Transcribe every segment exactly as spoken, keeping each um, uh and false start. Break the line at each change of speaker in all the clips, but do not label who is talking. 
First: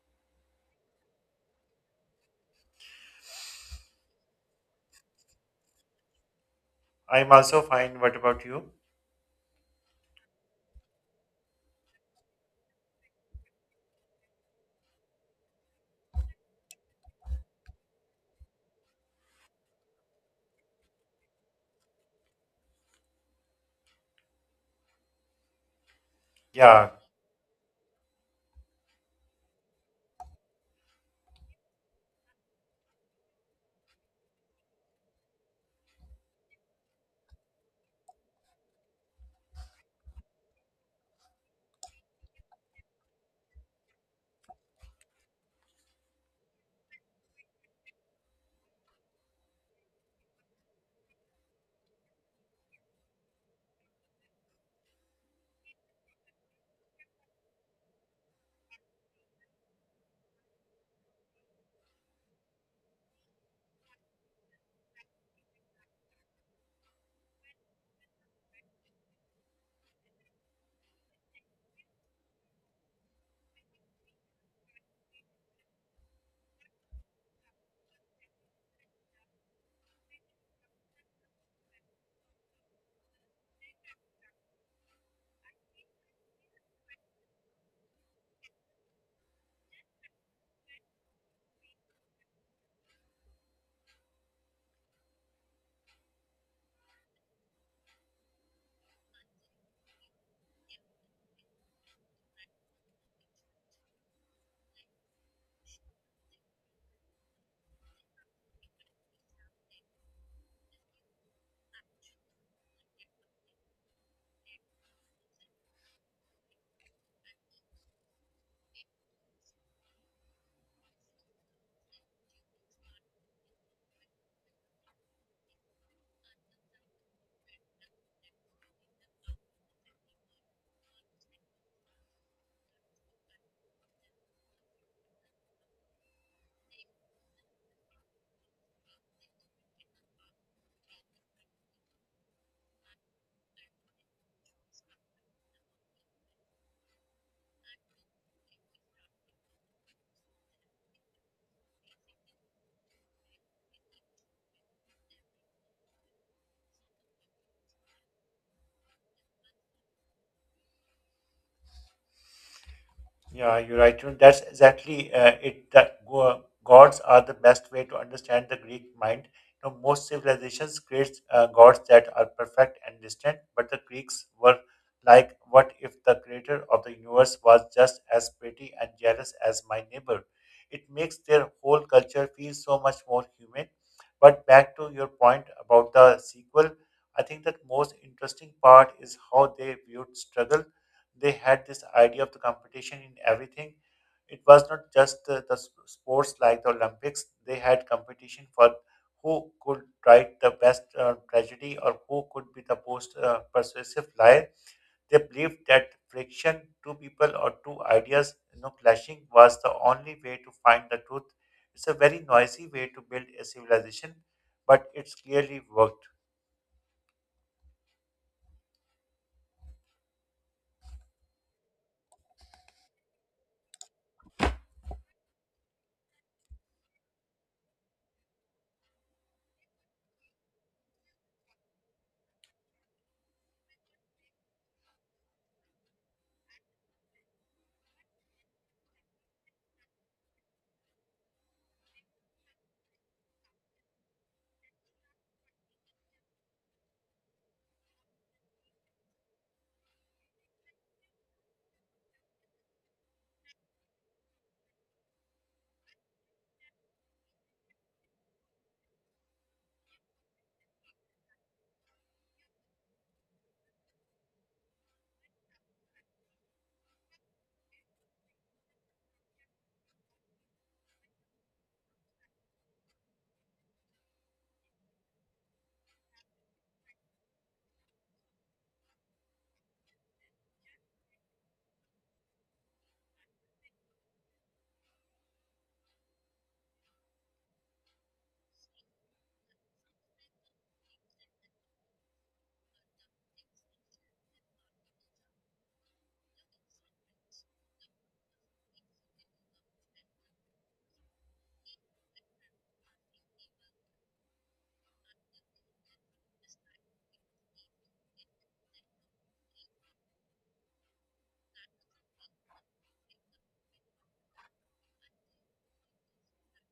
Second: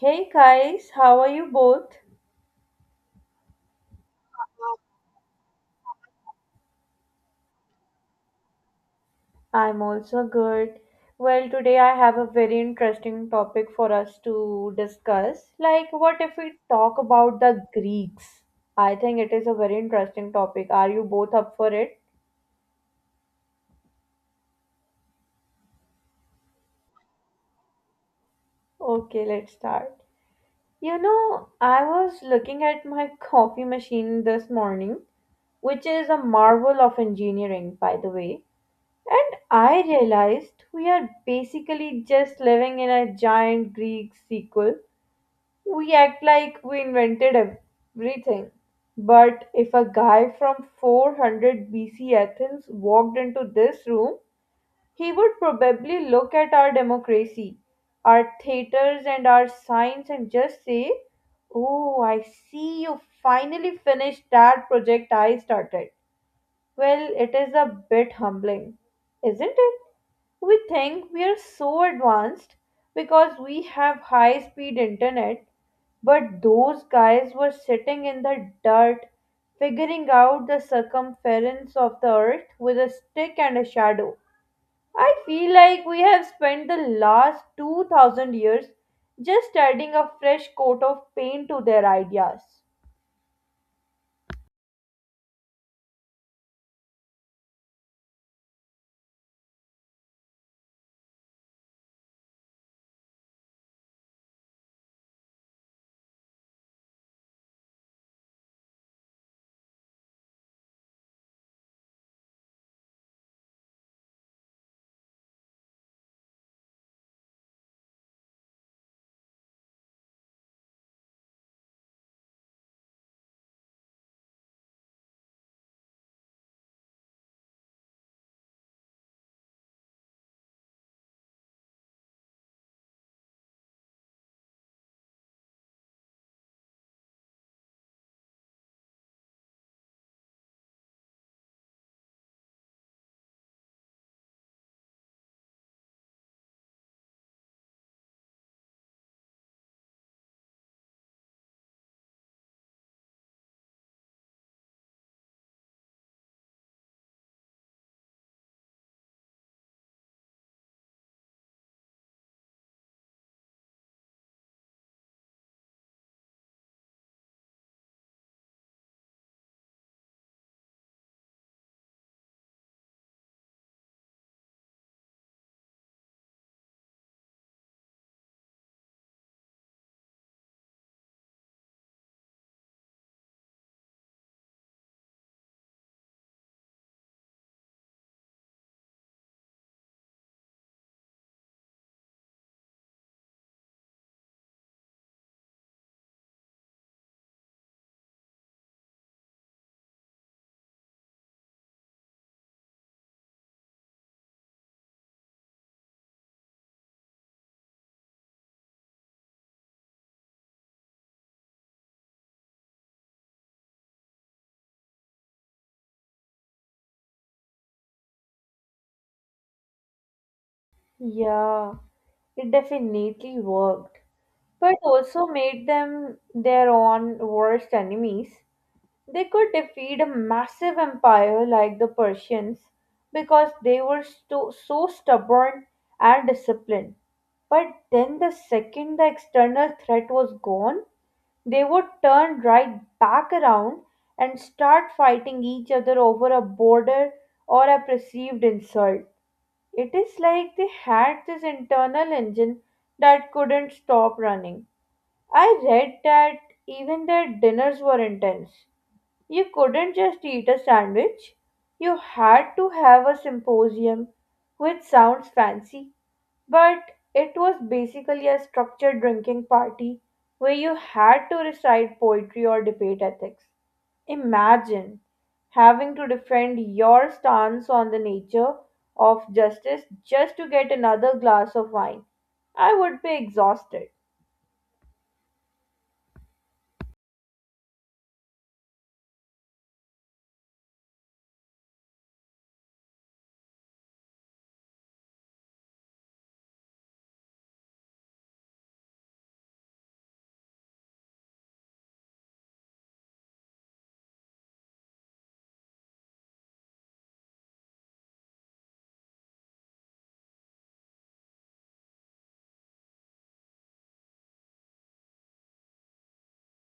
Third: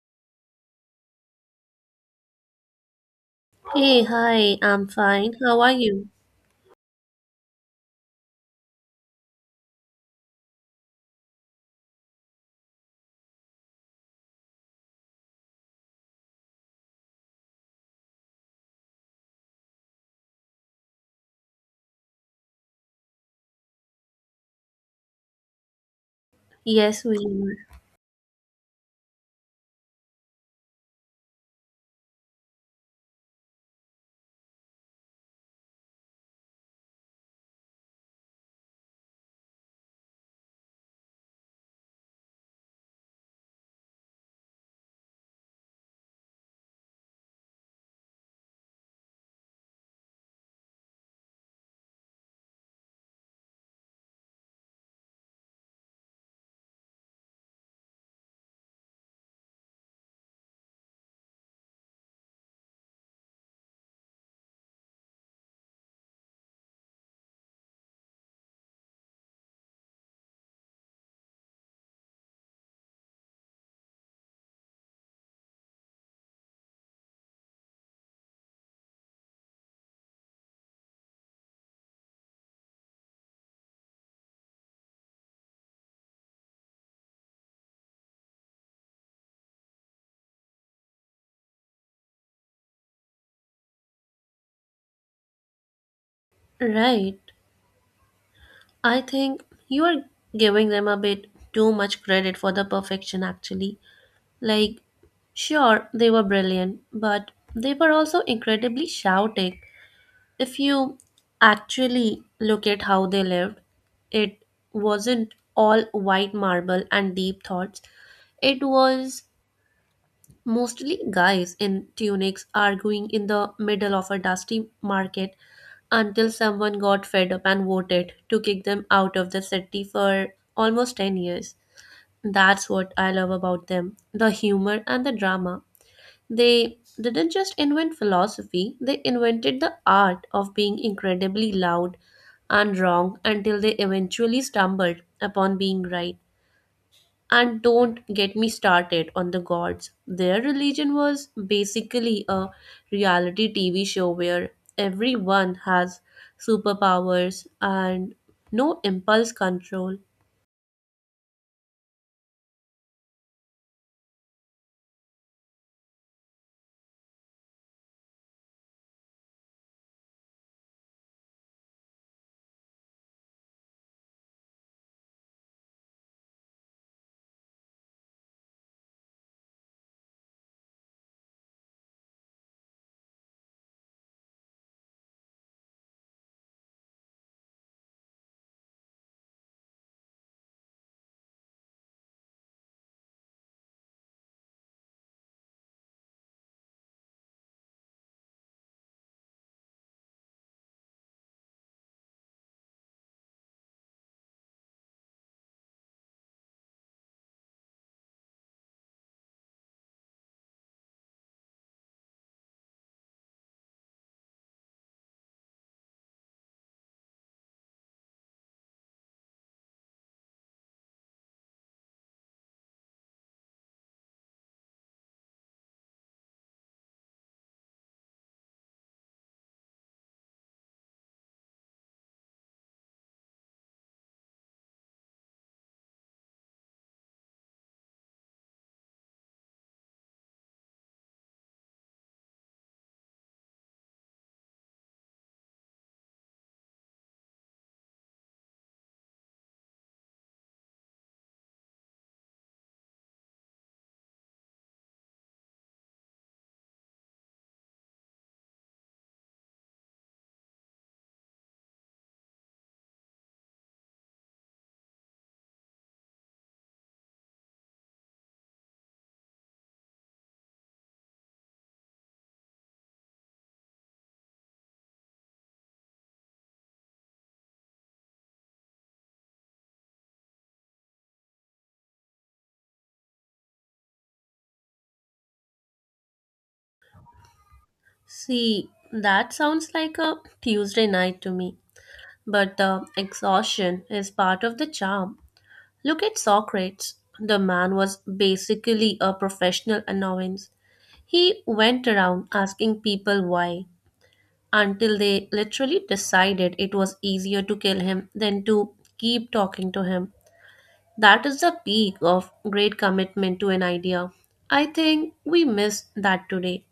Hey guys, how are you both?
Hey, hi, I'm fine. How are you?
I'm also fine. What about you?
I'm also good. Well, today I have a very interesting topic for us to discuss. Like, what if we talk about the Greeks? I think it is a very interesting topic. Are you both up for it?
Yeah,
Yes, we are.
Okay, let's start. You know, I was looking at my coffee machine this morning, which is a marvel of engineering, by the way. And I realized we are basically just living in a giant Greek sequel. We act like we invented everything. But if a guy from four hundred B C Athens walked into this room, he would probably look at our democracy, our theaters, and our signs and just say, "Oh, I see you finally finished that project I started." Well, it is a bit humbling, isn't it? We think we are so advanced because we have high speed internet, but those guys were sitting in the dirt figuring out the circumference of the earth with a stick and a shadow. I feel like we have spent the last two thousand years just adding a fresh coat of paint to their ideas.
Right. I think you are giving them a bit too much credit for the perfection, actually. Like, sure, they were brilliant, but they were also incredibly shouting. If you actually look at how they lived, it wasn't all white marble and deep thoughts. It was mostly guys in tunics arguing in the middle of a dusty market until someone got fed up and voted to kick them out of the city for almost ten years. That's what I love about them, the humor and the drama. They didn't just invent philosophy, they invented the art of being incredibly loud and wrong until they eventually stumbled upon being right. And don't get me started on the gods. Their religion was basically a reality T V show where everyone has superpowers and no impulse control.
yeah, you're right. You know, that's exactly uh, it. That go- gods are the best way to understand the Greek mind. You know, most civilizations create uh, gods that are perfect and distant, but the Greeks were like, "What if the creator of the universe was just as pretty and jealous as my neighbor?" It makes their whole culture feel so much more human. But back to your point about the sequel, I think that most interesting part is how they viewed struggle. They had this idea of the competition in everything. It was not just the, the s- sports like the Olympics. They had competition for who could write the best uh, tragedy or who could be the most uh, persuasive liar. They believed that friction, two people or two ideas, you know, clashing was the only way to find the truth. It's a very noisy way to build a civilization, but it's clearly worked.
Yeah, it definitely worked, but also made them their own worst enemies. They could defeat a massive empire like the Persians because they were sto- so stubborn and disciplined. But then, the second the external threat was gone, they would turn right back around and start fighting each other over a border or a perceived insult. It is like they had this internal engine that couldn't stop running. I read that even their dinners were intense. You couldn't just eat a sandwich. You had to have a symposium, which sounds fancy, but it was basically a structured drinking party where you had to recite poetry or debate ethics. Imagine having to defend your stance on the nature of justice just to get another glass of wine. I would be exhausted.
See, that sounds like a Tuesday night to me, but the exhaustion is part of the charm. Look at Socrates. The man was basically a professional annoyance. He went around asking people why until they literally decided it was easier to kill him than to keep talking to him. That is the peak of great commitment to an idea. I think we miss that today.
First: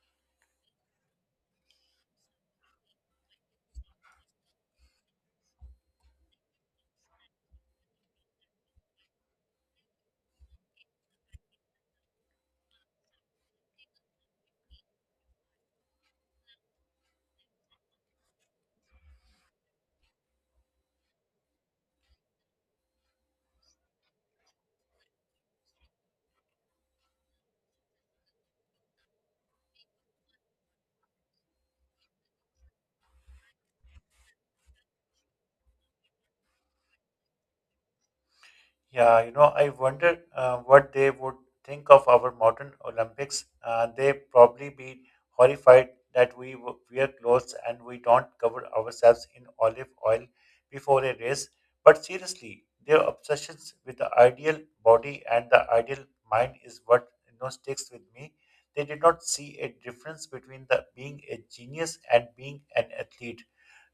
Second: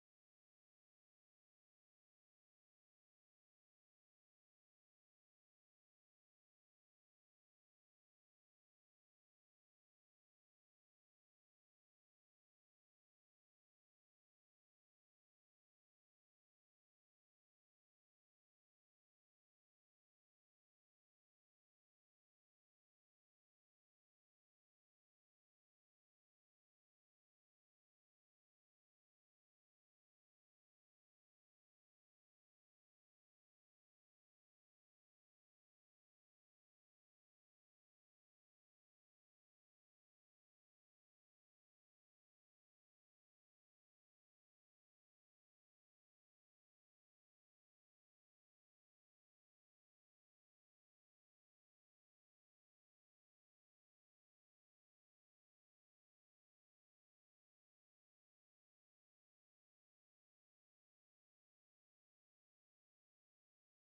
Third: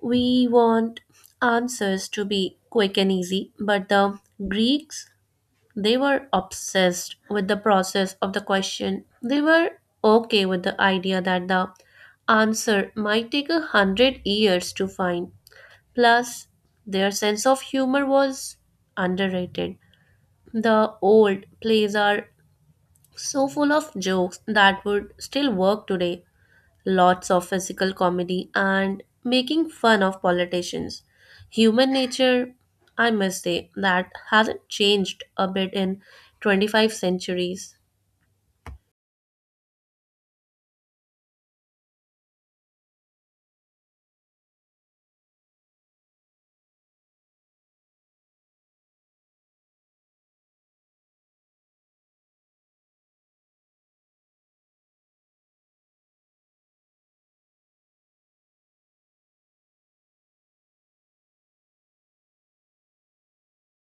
We want answers to be quick and easy, but the Greeks, they were obsessed with the process of the question. They were okay with the idea that the answer might take a hundred years to find. Plus, their sense of humor was underrated. The old plays are so full of jokes that would still work today. Lots of physical comedy and making fun of politicians. Human nature, I must say, that hasn't changed a bit in twenty-five centuries.
Yeah, you know, I wonder uh, what they would think of our modern Olympics. Uh, they probably be horrified that we w- wear clothes and we don't cover ourselves in olive oil before a race. But seriously, their obsessions with the ideal body and the ideal mind is what you know sticks with me. They did not see a difference between the being a genius and being an athlete.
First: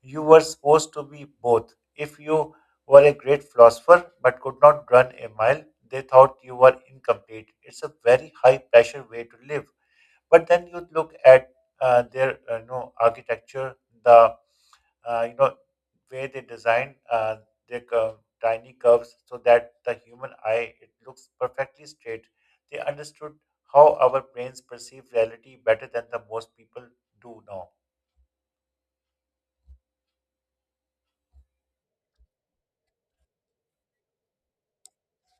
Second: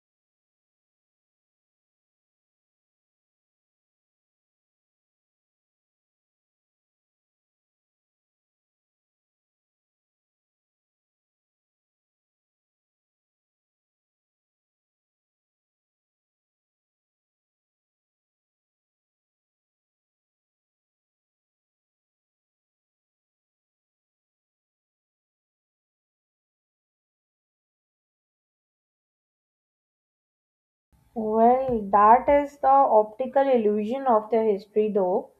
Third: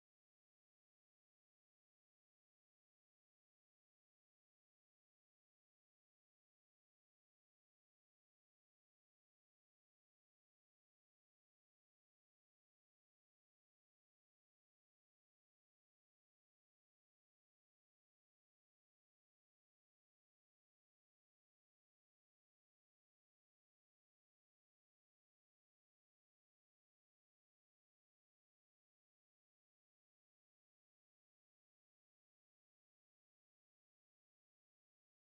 You were supposed to be both. If you who are a great philosopher but could not run a mile. They thought you were incomplete. It's a very high pressure way to live. But then you look at uh, their uh, you know architecture, the uh, you know way they design uh, their cur- tiny curves so that the human eye it looks perfectly straight. They understood how our brains perceive reality better than the most people do now.
Well, that is the optical illusion of their history, though.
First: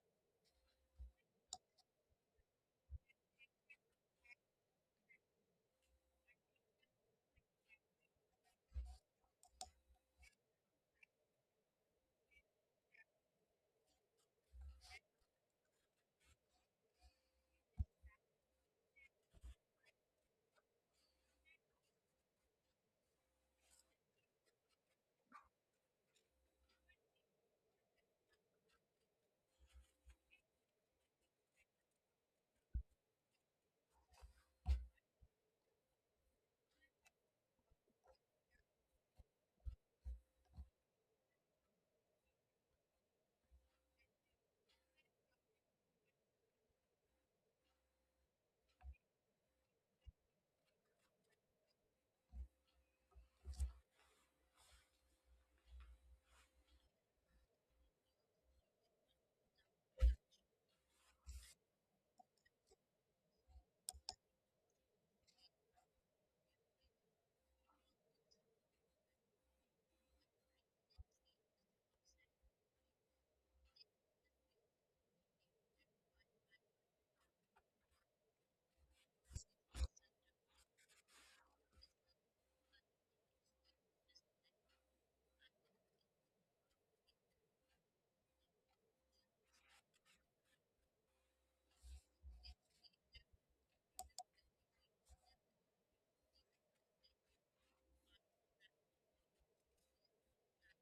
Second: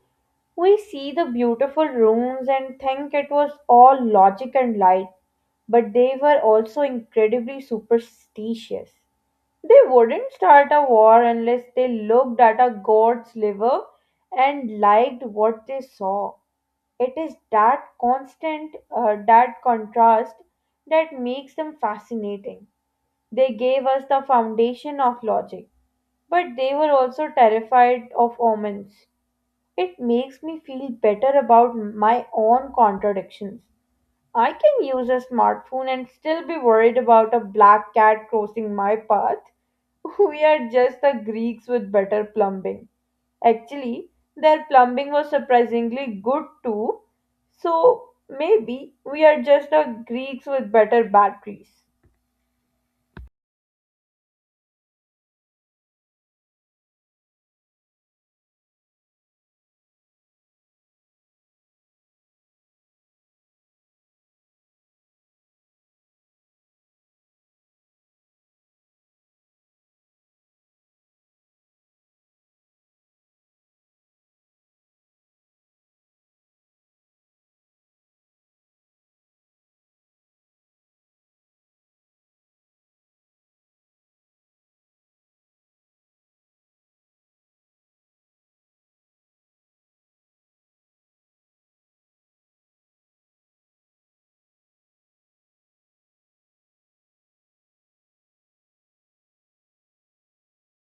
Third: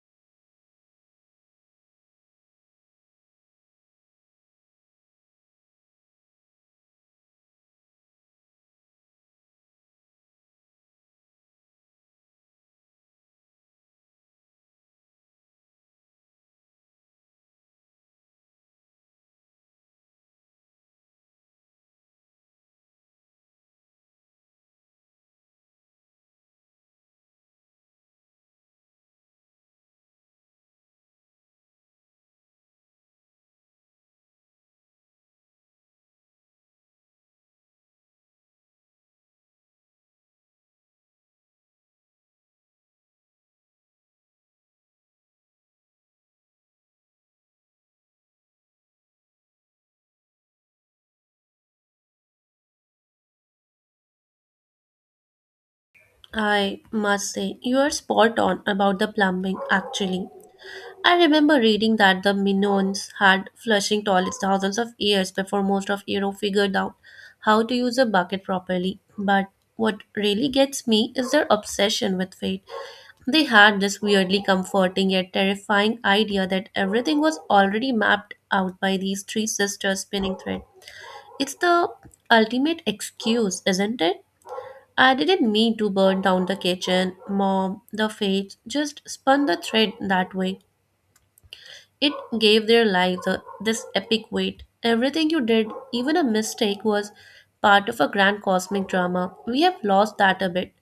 We see the beautiful rooms and think it was all logic and light, but they were also incredibly superstitious. They wouldn't start a war unless they looked at a god's liver and liked what they saw. It is that constant, uh, that contrast that makes them fascinating. They gave us the foundation of logic, but they were also terrified of omens. It makes me feel better about my own contradictions. I can use a smartphone and still be worried about a black cat crossing my path. We are just the Greeks with better plumbing. Actually, their plumbing was surprisingly good too. So maybe we are just the Greeks with better batteries.
I must say, you are spot on about the plumbing, actually. I remember reading that the Minoans had flushing toilets thousands of years before most of Europe figured out how to use a bucket properly. But what really gets me is their obsession with fate. They had this weirdly comforting yet terrifying idea that everything was already mapped out by these three sisters spinning thread. It's the ultimate excuse, isn't it? I didn't mean to burn down the kitchen, mom, the fates just spun the thread that way. It gave their lives a, this epic weight. Everything you did, even a mistake, was part of a grand cosmic drama. We have lost that a bit.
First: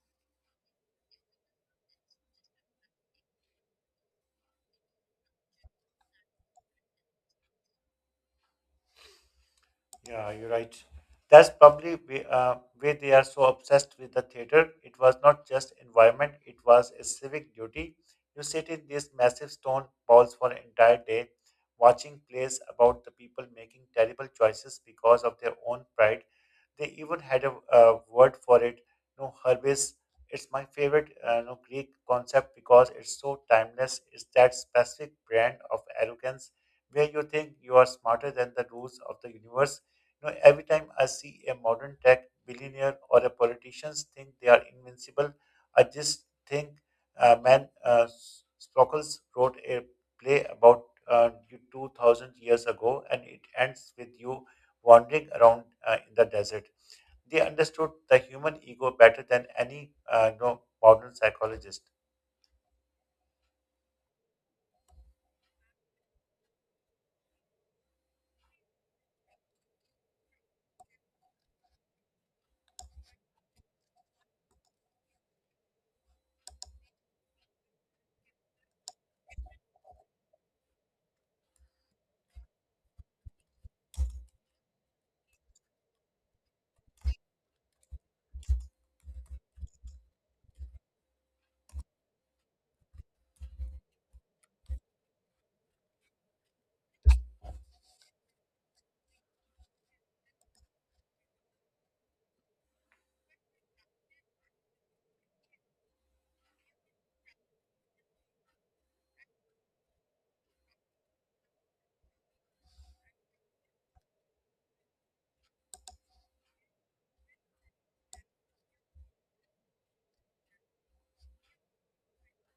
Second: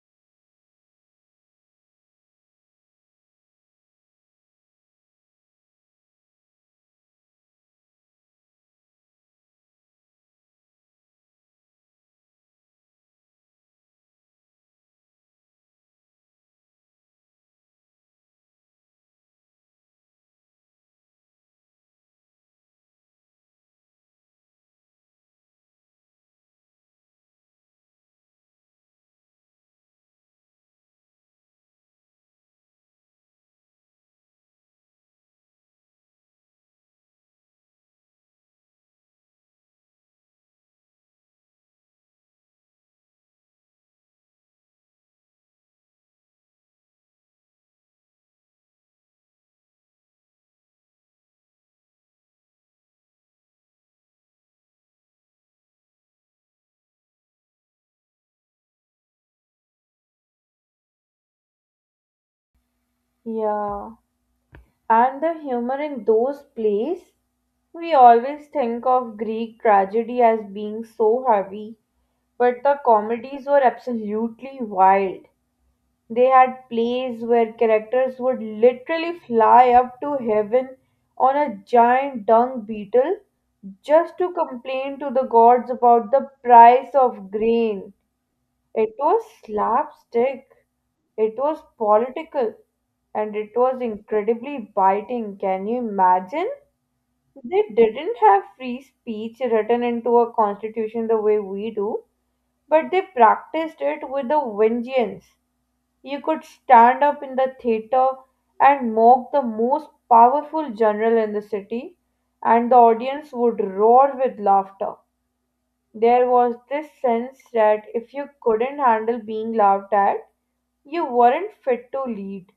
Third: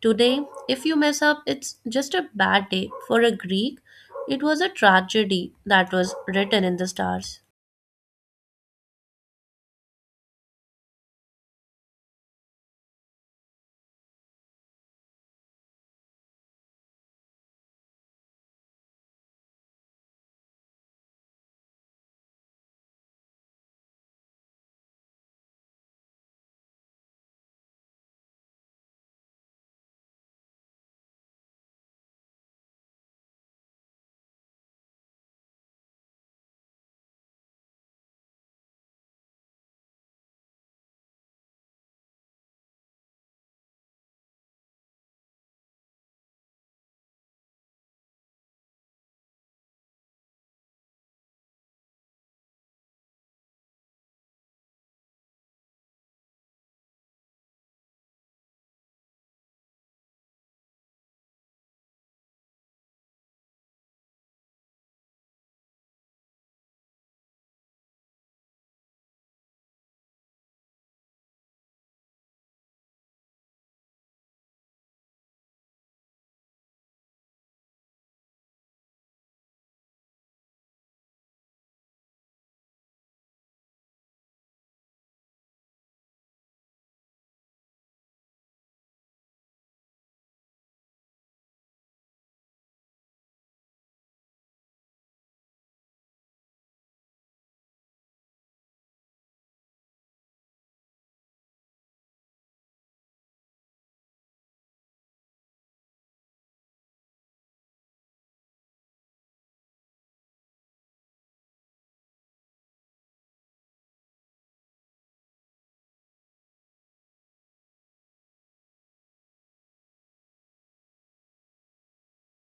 Today, if you mess up, it's just a bad day. For a Greek, it was a tragedy that was written in the stars.
Yeah, you're right. That's probably we, uh, why they are so obsessed with the theater. It was not just environment; it was a civic duty. You sit in these massive stone balls for an entire day, watching plays about the people making terrible choices because of their own pride. They even had a, uh word for it, no herbis. It's my favorite uh, no, Greek concept because it's so timeless. It's that specific brand of arrogance where you think you are smarter than the rules of the universe. You know, every time I see a modern tech billionaire or a politicians think they are invincible, I just think uh, man uh, S- Sprockles wrote a play about uh, you two thousand years ago and it ends with you wandering around uh, in the desert. They understood the human ego better than any uh, you know, modern psychologist.
Yeah. And the humor in those plays. We always think of Greek tragedy as being so heavy, but the comedies were absolutely wild. They had plays where characters would literally fly up to heaven on a giant dung beetle just to complain to the gods about the price of grain. It was slapstick, it was political, and it was incredibly biting. Can you imagine? They didn't have free speech written into a constitution the way we do, but they practiced it with a vengeance. You could stand up in the theater and mock the most powerful general in the city, and the audience would roar with laughter. There was this sense that if you couldn't handle being laughed at, you weren't fit to lead.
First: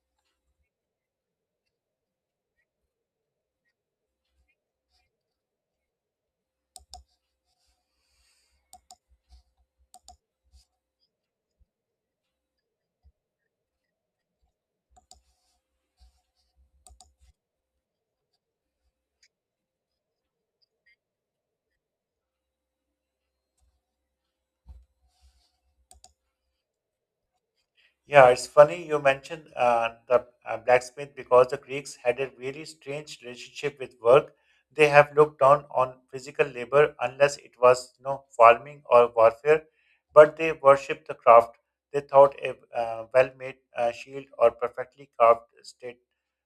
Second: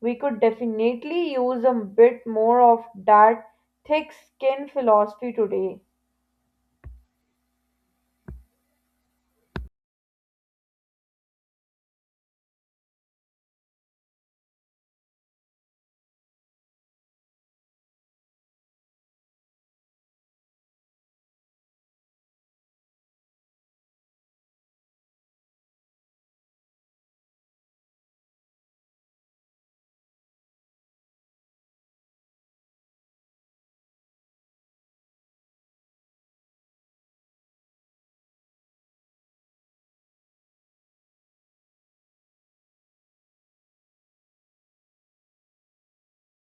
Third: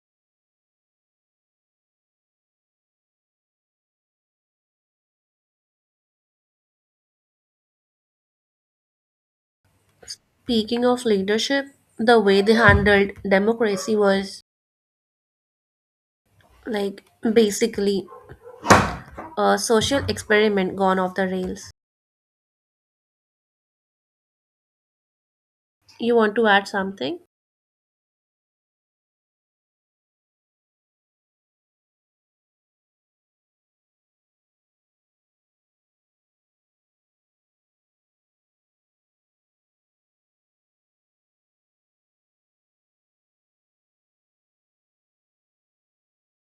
We could definitely use a bit more of that thick skin philosophy today.
Speaking of leadership, the way they handled democracy was like basically a social experiment gone off the rails. You want to add something?
Yeah, it's funny you mentioned uh, the uh, blacksmith because the Greeks had a really strange relationship with work. They have looked down on physical labor unless it was you know, farming or warfare, but they worshipped the craft. They thought a uh, well-made uh, shield or perfectly carved state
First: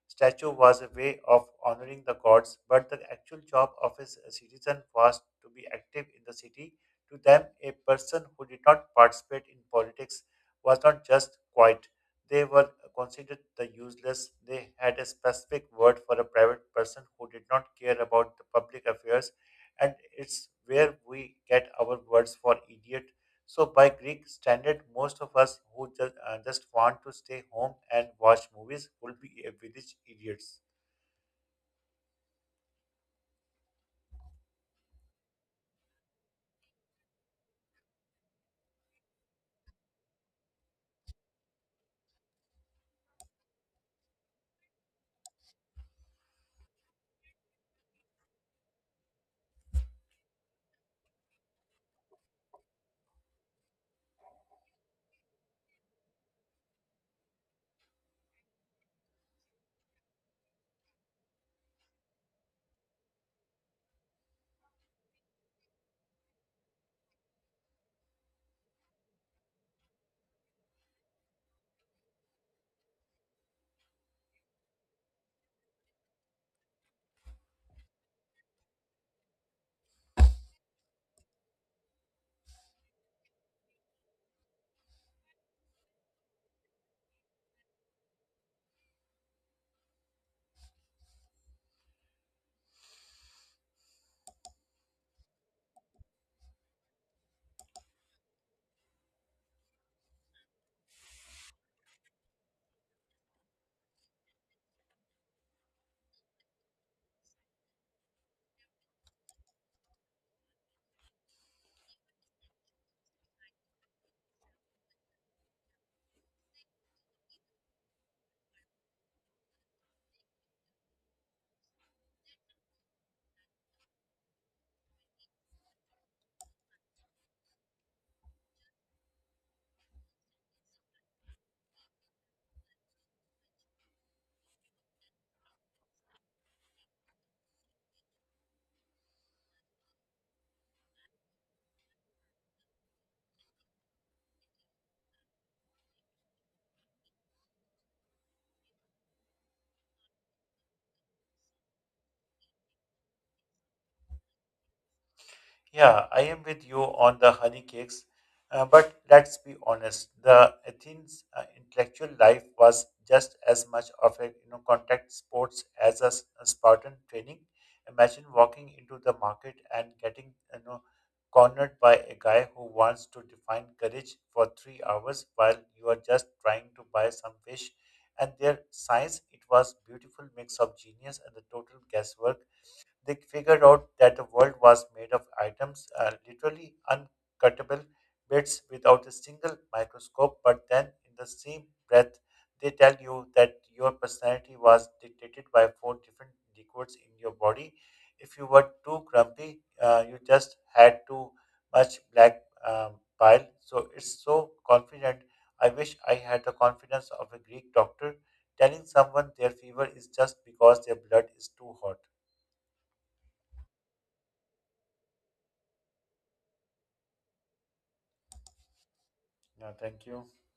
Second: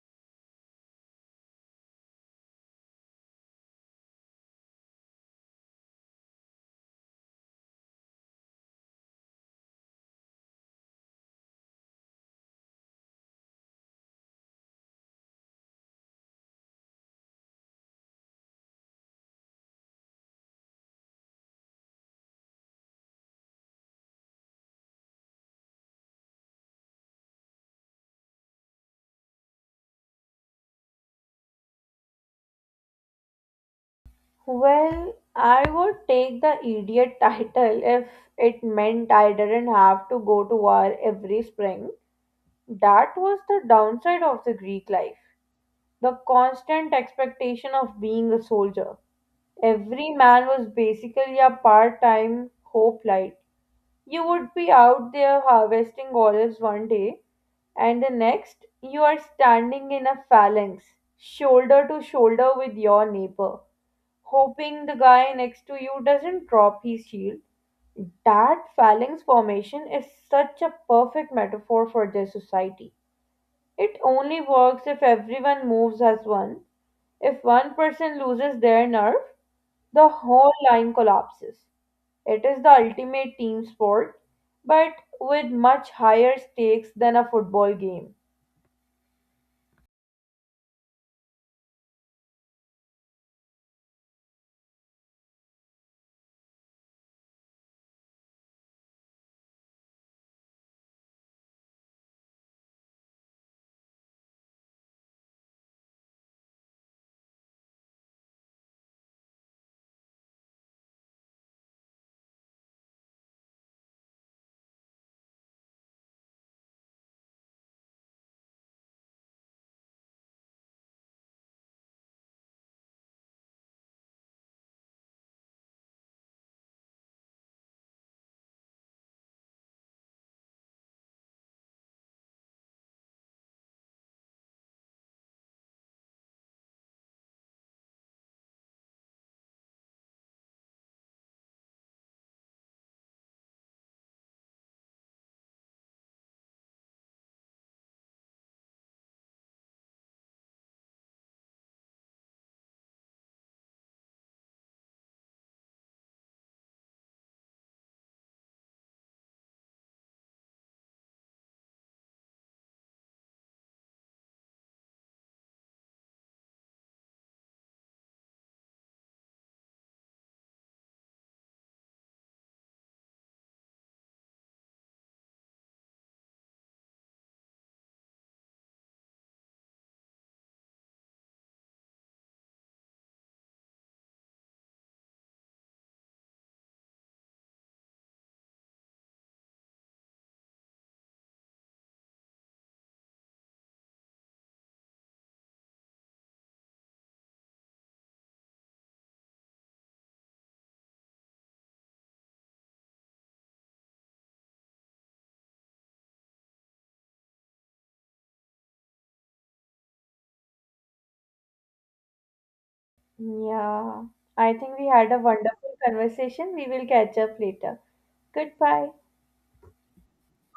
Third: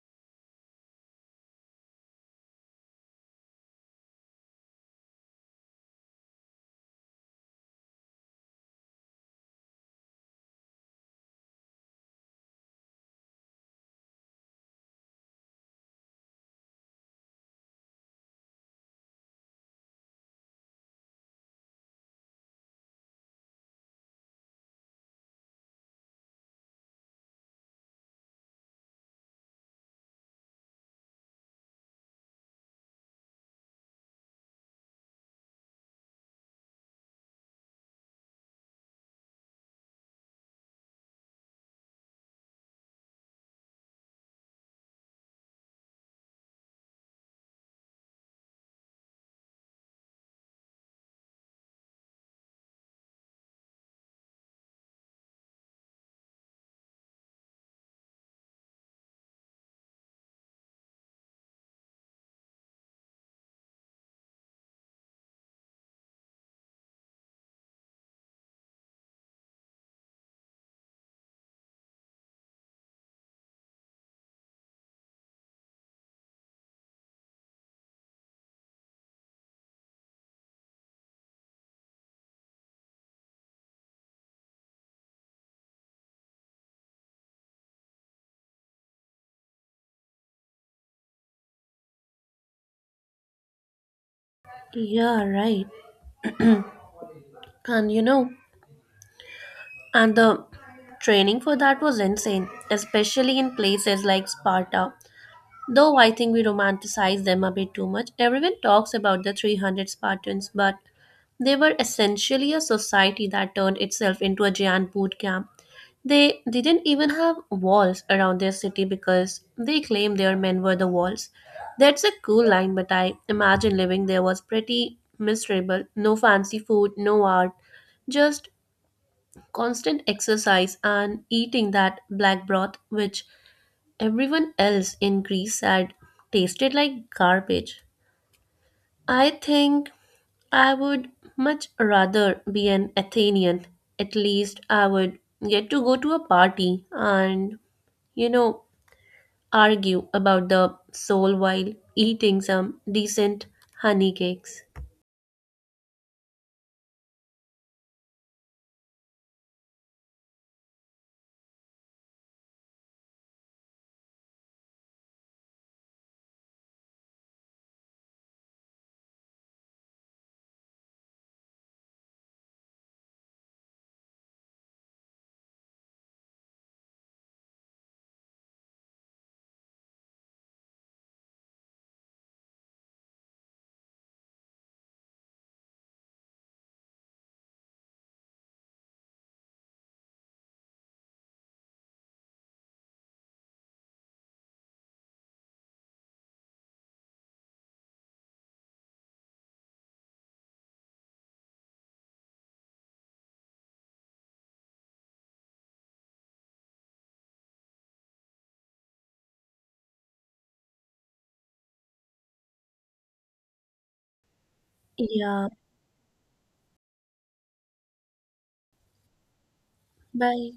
statue was a way of honoring the gods, but the actual job of a c- citizen was to be active in the city. To them, a person who did not participate in politics was not just quiet. They were considered the useless. They had a specific word for a private person who did not care about the public affairs, and it's where we get our words for idiot. So, by Greek standard, most of us who just, uh, just want to stay home and watch movies will be a village idiots.
Well, I would take the idiot title if it meant I didn't have to go to war every spring. That was the downside of the Greek life, the constant expectation of being a soldier. Every man was basically a part time hope light. You would be out there harvesting olives one day, and the next, you are standing in a phalanx, shoulder to shoulder with your neighbor, hoping the guy next to you doesn't drop his shield. That phalanx formation is such a perfect metaphor for their society. It only works if everyone moves as one. If one person loses their nerve, the whole line collapses. It is the ultimate team sport, but with much higher stakes than a football game.
Yeah, right. And you know, And the training for that was insane, especially in places like Sparta. Though I think we romanticize them a bit too much, everyone talks about the three hundred Spartans, but they were essentially a society that turned itself into a giant boot camp. They didn't even have walls around their city because they claimed their men were the walls. That's a cool line, but I imagine living there was pretty miserable. No fancy food, no art, just constant exercise and eating that black broth, which everyone else in Greece had tasted like garbage. I think I would much rather be an Athenian. At least I would get to go to a party and, you know, argue about the soul while eating some decent honey cakes.
Yeah, I am with you on the honey cakes, uh, but let's be honest. The Athens uh, intellectual life was just as much of a you know contact sports as a, s- a Spartan training. Imagine walking into the market and getting you know cornered by a guy who wants to define courage for three hours while you are just trying to buy some fish. And their science, it was beautiful mix of genius and the total guesswork. They figured out that the world was made of atoms, uh, literally uncuttable bits without a single microscope. But then, in the same breath, they tell you that your personality was dictated by four different liquids in your body. If you were too grumpy, uh, you just had too much black um, bile. So it's so confident. I wish I had the confidence of a Greek doctor telling someone their fever is just because their blood is too hot.
Yeah, I think we had a
Yeah,
wonderful conversation. We will catch up later. Goodbye.
Yeah, thank you.
bye.